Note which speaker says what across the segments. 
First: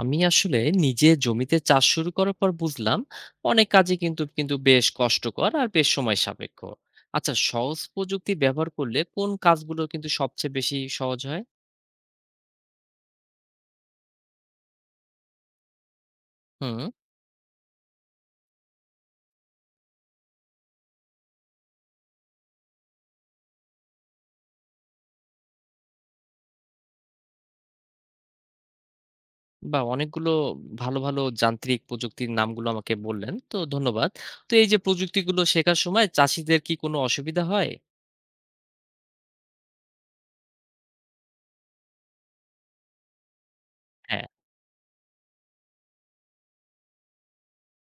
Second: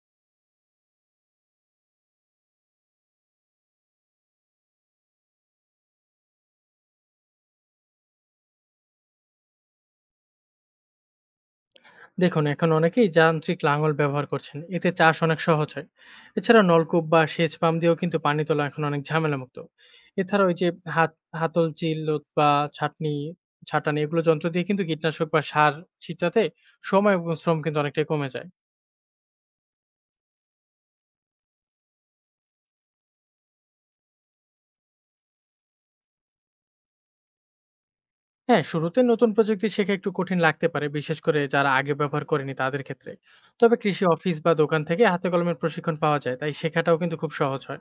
Speaker 1: আমি আসলে নিজে জমিতে চাষ শুরু করার পর বুঝলাম অনেক কাজে কিন্তু কিন্তু বেশ কষ্টকর আর বেশ সময় সাপেক্ষ। আচ্ছা, সহজ প্রযুক্তি ব্যবহার করলে কোন কাজগুলো কিন্তু সবচেয়ে বেশি সহজ হয়?
Speaker 2: দেখুন, এখন অনেকেই যান্ত্রিক লাঙল ব্যবহার করছেন। এতে চাষ অনেক সহজ হয়। এছাড়া
Speaker 1: হুম।
Speaker 2: নলকূপ বা সেচ পাম্প দিয়েও কিন্তু পানি তোলা এখন অনেক ঝামেলামুক্ত। এছাড়া ওই যে হাত হাতল, চিল্লুত বা ছাঁটনি ছাঁটানি এগুলো যন্ত্র দিয়ে কিন্তু কীটনাশক বা সার ছিটাতে সময় এবং শ্রম কিন্তু অনেকটাই কমে যায়।
Speaker 1: বা অনেকগুলো ভালো ভালো যান্ত্রিক প্রযুক্তির নামগুলো আমাকে বললেন, তো ধন্যবাদ। তো এই যে প্রযুক্তিগুলো শেখার সময় চাষিদের কি কোনো অসুবিধা হয়?
Speaker 2: হ্যাঁ, শুরুতে নতুন প্রযুক্তি শেখা একটু কঠিন লাগতে পারে, বিশেষ করে যারা আগে ব্যবহার করেনি তাদের ক্ষেত্রে। তবে কৃষি
Speaker 1: হ্যাঁ,
Speaker 2: অফিস বা দোকান থেকে হাতে কলমের প্রশিক্ষণ পাওয়া যায়, তাই শেখাটাও কিন্তু খুব সহজ হয়।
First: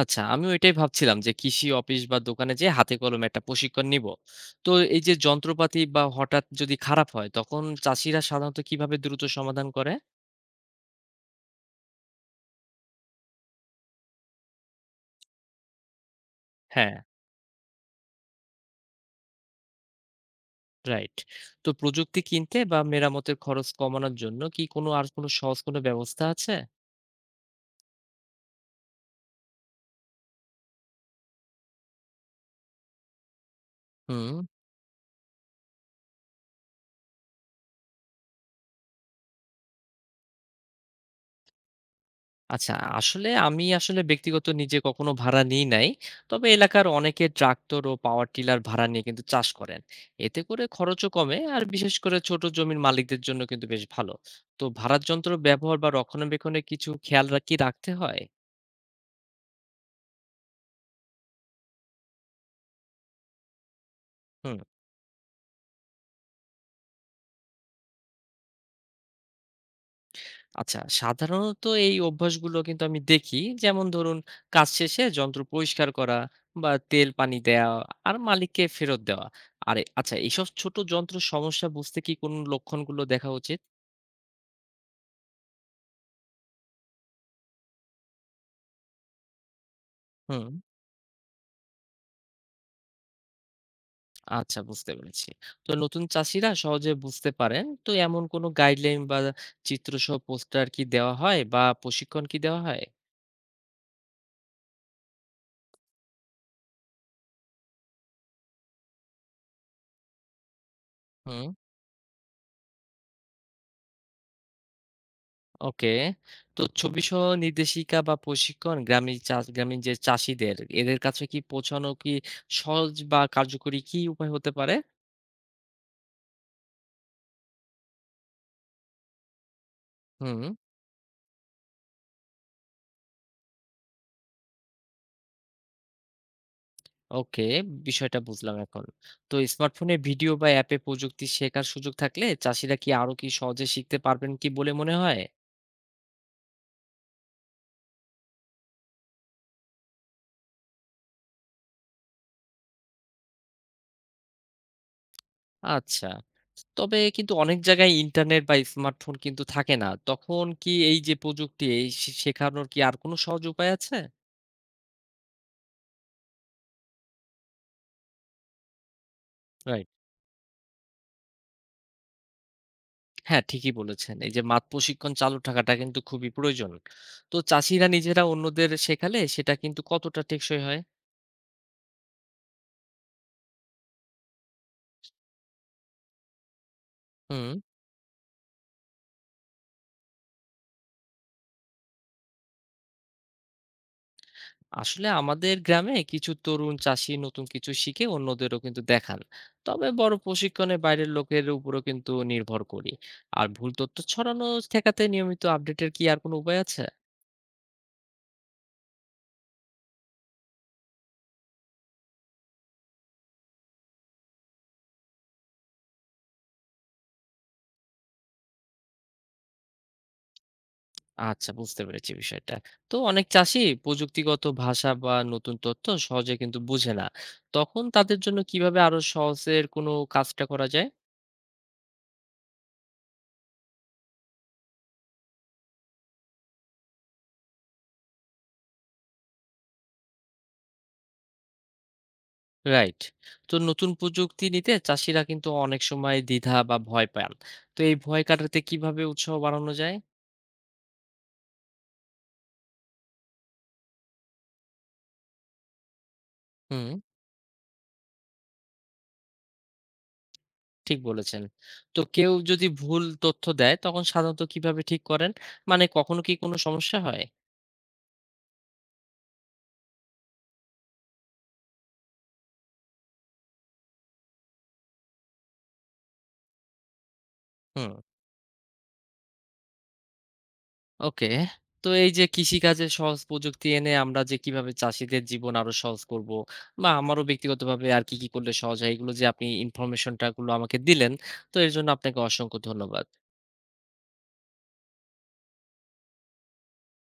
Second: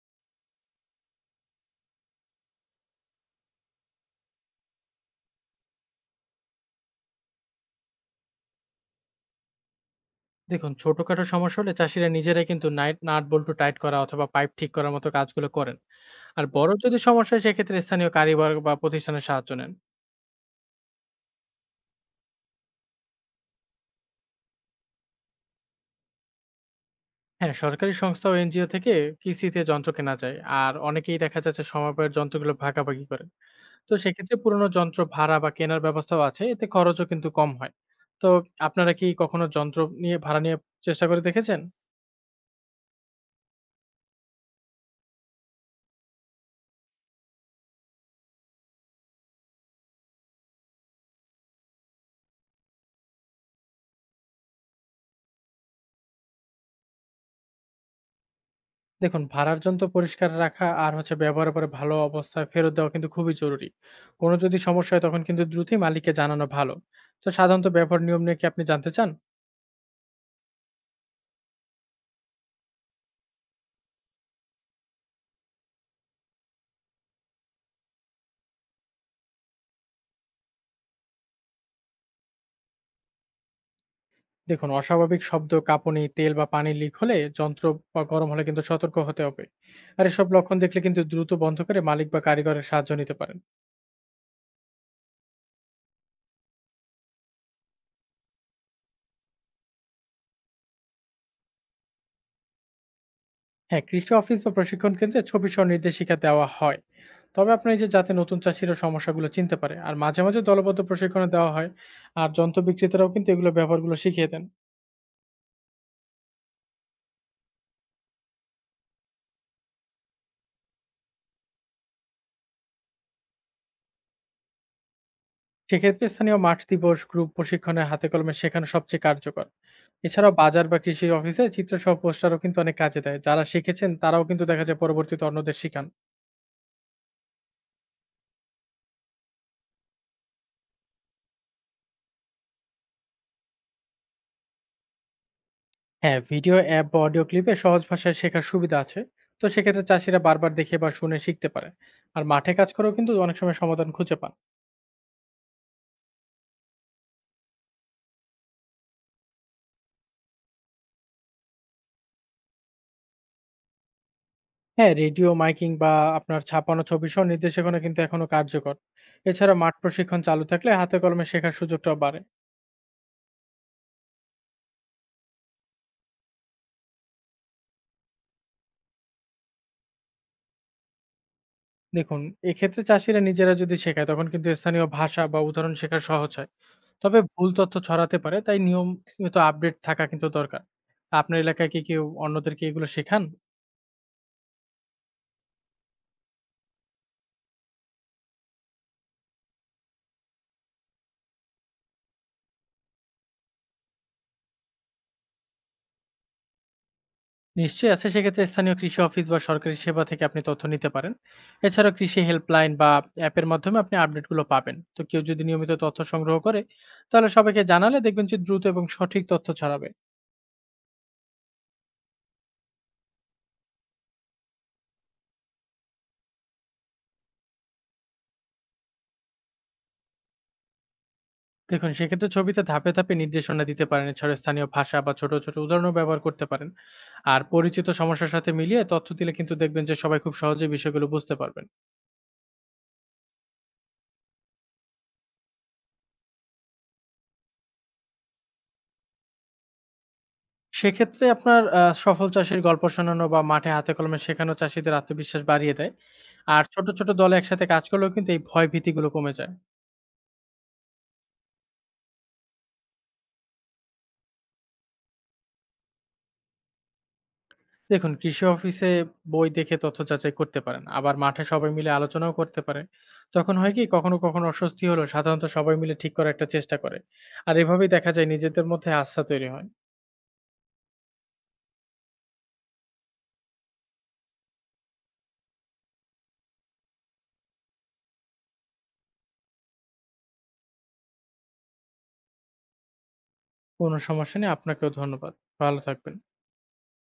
Speaker 1: আচ্ছা, আমিও এটাই ভাবছিলাম যে কৃষি অফিস বা দোকানে যেয়ে হাতে কলমে একটা প্রশিক্ষণ নিব। তো এই যে যন্ত্রপাতি বা হঠাৎ যদি খারাপ হয় তখন চাষিরা সাধারণত কিভাবে দ্রুত সমাধান করে?
Speaker 2: দেখুন, ছোটখাটো সমস্যা হলে চাষীরা নিজেরাই কিন্তু নাইট নাট বল্টু টাইট করা অথবা পাইপ ঠিক করার মতো কাজগুলো করেন। আর বড়
Speaker 1: হ্যাঁ,
Speaker 2: যদি সমস্যা হয় সেক্ষেত্রে স্থানীয় কারিগর বা প্রতিষ্ঠানের সাহায্য নেন।
Speaker 1: রাইট। তো প্রযুক্তি কিনতে বা মেরামতের খরচ কমানোর জন্য কি কোনো আর কোনো সহজ কোনো ব্যবস্থা আছে?
Speaker 2: হ্যাঁ, সরকারি সংস্থা ও এনজিও থেকে কিস্তিতে যন্ত্র কেনা যায়। আর অনেকেই দেখা যাচ্ছে সমবায়ের যন্ত্রগুলো ভাগাভাগি করেন। তো সেক্ষেত্রে
Speaker 1: হুম।
Speaker 2: পুরোনো যন্ত্র ভাড়া বা কেনার ব্যবস্থাও আছে। এতে খরচও কিন্তু কম হয়। তো আপনারা কি কখনো যন্ত্র নিয়ে ভাড়া নিয়ে চেষ্টা করে দেখেছেন?
Speaker 1: আচ্ছা, আমি আসলে ব্যক্তিগত নিজে কখনো ভাড়া নিই নাই। তবে এলাকার অনেকে ট্রাক্টর ও পাওয়ার টিলার ভাড়া নিয়ে কিন্তু চাষ করেন। এতে করে খরচও কমে, আর বিশেষ করে ছোট জমির মালিকদের জন্য কিন্তু বেশ ভালো। তো ভাড়ার যন্ত্র ব্যবহার বা রক্ষণাবেক্ষণে কিছু খেয়াল কি রাখতে হয়?
Speaker 2: দেখুন, ভাড়ার যন্ত্র পরিষ্কার রাখা আর হচ্ছে ব্যবহারের পরে ভালো অবস্থায় ফেরত দেওয়া কিন্তু খুবই জরুরি। কোনো যদি
Speaker 1: হুম।
Speaker 2: সমস্যা হয় তখন কিন্তু দ্রুতই মালিককে জানানো ভালো। তো সাধারণত ব্যবহার নিয়ম নিয়ে কি আপনি জানতে চান?
Speaker 1: আচ্ছা, সাধারণত এই অভ্যাসগুলো কিন্তু আমি দেখি। যেমন ধরুন, কাজ শেষে যন্ত্র পরিষ্কার করা বা তেল পানি দেওয়া আর মালিককে ফেরত দেওয়া। আরে আচ্ছা, এইসব ছোট যন্ত্র সমস্যা বুঝতে কি কোন লক্ষণগুলো দেখা উচিত?
Speaker 2: দেখুন, অস্বাভাবিক শব্দ, কাঁপুনি, তেল বা পানির লিক হলে যন্ত্র বা গরম হলে কিন্তু সতর্ক হতে হবে। আর এসব
Speaker 1: হুম,
Speaker 2: লক্ষণ দেখলে কিন্তু দ্রুত বন্ধ করে মালিক বা কারিগরের সাহায্য নিতে পারেন।
Speaker 1: আচ্ছা, বুঝতে পেরেছি। তো নতুন চাষীরা সহজে বুঝতে পারেন তো এমন কোনো গাইডলাইন বা চিত্রসহ পোস্টার কি দেওয়া হয় বা প্রশিক্ষণ কি দেওয়া হয়?
Speaker 2: হ্যাঁ, কৃষি অফিস বা প্রশিক্ষণ কেন্দ্রে ছবি সহ নির্দেশিকা দেওয়া হয়। তবে আপনার এই যে যাতে নতুন চাষীরা সমস্যাগুলো চিনতে পারে। আর মাঝে, মাঝে দলবদ্ধ প্রশিক্ষণও
Speaker 1: হুম,
Speaker 2: দেওয়া হয়। আর যন্ত্র বিক্রেতারাও কিন্তু এগুলো ব্যবহারগুলো শিখিয়ে দেন।
Speaker 1: ওকে। তো ছবিসহ নির্দেশিকা বা প্রশিক্ষণ গ্রামীণ যে চাষীদের এদের কাছে কি পৌঁছানো কি সহজ বা কার্যকরী কি উপায় হতে পারে?
Speaker 2: সেক্ষেত্রে স্থানীয় মাঠ দিবস, গ্রুপ প্রশিক্ষণে হাতে কলমে শেখানো সবচেয়ে কার্যকর। এছাড়াও
Speaker 1: হুম,
Speaker 2: বাজার বা কৃষি অফিসে চিত্রসহ পোস্টারও কিন্তু অনেক কাজে দেয়। যারা শিখেছেন তারাও কিন্তু দেখা যায় পরবর্তীতে অন্যদের শিখান।
Speaker 1: ওকে, বিষয়টা বুঝলাম এখন। তো স্মার্টফোনে ভিডিও বা অ্যাপে প্রযুক্তি শেখার সুযোগ থাকলে চাষীরা কি আরো কি সহজে শিখতে পারবেন কি বলে মনে হয়?
Speaker 2: হ্যাঁ, ভিডিও অ্যাপ বা অডিও ক্লিপে সহজ ভাষায় শেখার সুবিধা আছে। তো সেক্ষেত্রে চাষীরা বারবার দেখে বা শুনে শিখতে পারে। আর মাঠে কাজ করেও কিন্তু অনেক সময় সমাধান খুঁজে পান।
Speaker 1: আচ্ছা। তবে কিন্তু অনেক জায়গায় ইন্টারনেট বা স্মার্টফোন কিন্তু থাকে না। তখন কি এই যে প্রযুক্তি এই শেখানোর কি আর কোনো সহজ উপায় আছে?
Speaker 2: হ্যাঁ, রেডিও মাইকিং বা আপনার ছাপানো ছবিসহ নির্দেশিকানা কিন্তু এখনো কার্যকর। এছাড়া মাঠ
Speaker 1: রাইট।
Speaker 2: প্রশিক্ষণ চালু থাকলে হাতে কলমে শেখার সুযোগটাও বাড়ে।
Speaker 1: হ্যাঁ, ঠিকই বলেছেন। এই যে মাঠ প্রশিক্ষণ চালু থাকাটা কিন্তু খুবই প্রয়োজন। তো চাষিরা নিজেরা অন্যদের শেখালে সেটা কিন্তু কতটা টেকসই হয়?
Speaker 2: দেখুন, এক্ষেত্রে চাষিরা নিজেরা যদি শেখায় তখন কিন্তু স্থানীয় ভাষা বা উদাহরণ শেখা সহজ হয়। তবে ভুল
Speaker 1: হুম।
Speaker 2: তথ্য ছড়াতে পারে, তাই নিয়মিত আপডেট থাকা কিন্তু দরকার। আপনার এলাকায় কি কেউ অন্যদেরকে এগুলো শেখান?
Speaker 1: আসলে আমাদের গ্রামে কিছু তরুণ চাষি নতুন কিছু শিখে অন্যদেরও কিন্তু দেখান। তবে বড় প্রশিক্ষণে বাইরের লোকের উপরও কিন্তু নির্ভর করি। আর ভুল তথ্য ছড়ানো ঠেকাতে নিয়মিত আপডেটের কি আর কোনো উপায় আছে?
Speaker 2: নিশ্চয়ই আছে। সেক্ষেত্রে স্থানীয় কৃষি অফিস বা সরকারি সেবা থেকে আপনি তথ্য নিতে পারেন। এছাড়া কৃষি হেল্পলাইন বা অ্যাপের মাধ্যমে আপনি আপডেটগুলো পাবেন। তো কেউ যদি নিয়মিত তথ্য সংগ্রহ করে, তাহলে সবাইকে জানালে দেখবেন যে দ্রুত এবং সঠিক তথ্য ছড়াবে।
Speaker 1: আচ্ছা, বুঝতে পেরেছি বিষয়টা। তো অনেক চাষী প্রযুক্তিগত ভাষা বা নতুন তথ্য সহজে কিন্তু বুঝে না। তখন তাদের জন্য কিভাবে আরো সহজের কোনো কাজটা করা যায়?
Speaker 2: দেখুন সেক্ষেত্রে ছবিতে ধাপে, ধাপে নির্দেশনা দিতে পারেন। এছাড়া স্থানীয় ভাষা বা ছোট, ছোট উদাহরণও ব্যবহার করতে পারেন। আর পরিচিত সমস্যার সাথে মিলিয়ে তথ্য দিলে কিন্তু দেখবেন যে সবাই খুব সহজেই বিষয়গুলো বুঝতে পারবেন।
Speaker 1: রাইট। তো নতুন প্রযুক্তি নিতে চাষীরা কিন্তু অনেক সময় দ্বিধা বা ভয় পান। তো এই ভয় কাটাতে কিভাবে উৎসাহ বাড়ানো যায়?
Speaker 2: সেক্ষেত্রে আপনার আ সফল চাষীর গল্প শোনানো বা মাঠে হাতে কলমে শেখানো চাষীদের আত্মবিশ্বাস বাড়িয়ে দেয়। আর ছোট,
Speaker 1: হুম,
Speaker 2: ছোট দলে একসাথে কাজ করলেও কিন্তু এই ভয় ভীতিগুলো কমে যায়।
Speaker 1: ঠিক বলেছেন। তো কেউ যদি ভুল তথ্য দেয় তখন সাধারণত কিভাবে ঠিক করেন? মানে কখনো কি কোনো সমস্যা হয়?
Speaker 2: দেখুন কৃষি অফিসে বই দেখে তথ্য যাচাই করতে পারেন। আবার মাঠে সবাই মিলে আলোচনাও করতে পারে। তখন হয় কি কখনো, কখনো অস্বস্তি হলেও সাধারণত সবাই মিলে ঠিক করার একটা চেষ্টা করে। আর
Speaker 1: হুম।
Speaker 2: এভাবেই দেখা যায় নিজেদের মধ্যে আস্থা তৈরি হয়।
Speaker 1: ওকে। তো এই যে কৃষিকাজে সহজ প্রযুক্তি এনে আমরা যে কিভাবে চাষীদের জীবন আরো সহজ করব বা আমারও ব্যক্তিগতভাবে আর কি কি করলে সহজ হয়, এগুলো যে আপনি ইনফরমেশনটা গুলো আমাকে দিলেন, তো এর জন্য আপনাকে অসংখ্য ধন্যবাদ।
Speaker 2: কোনো সমস্যা নেই। আপনাকেও ধন্যবাদ। ভালো থাকবেন।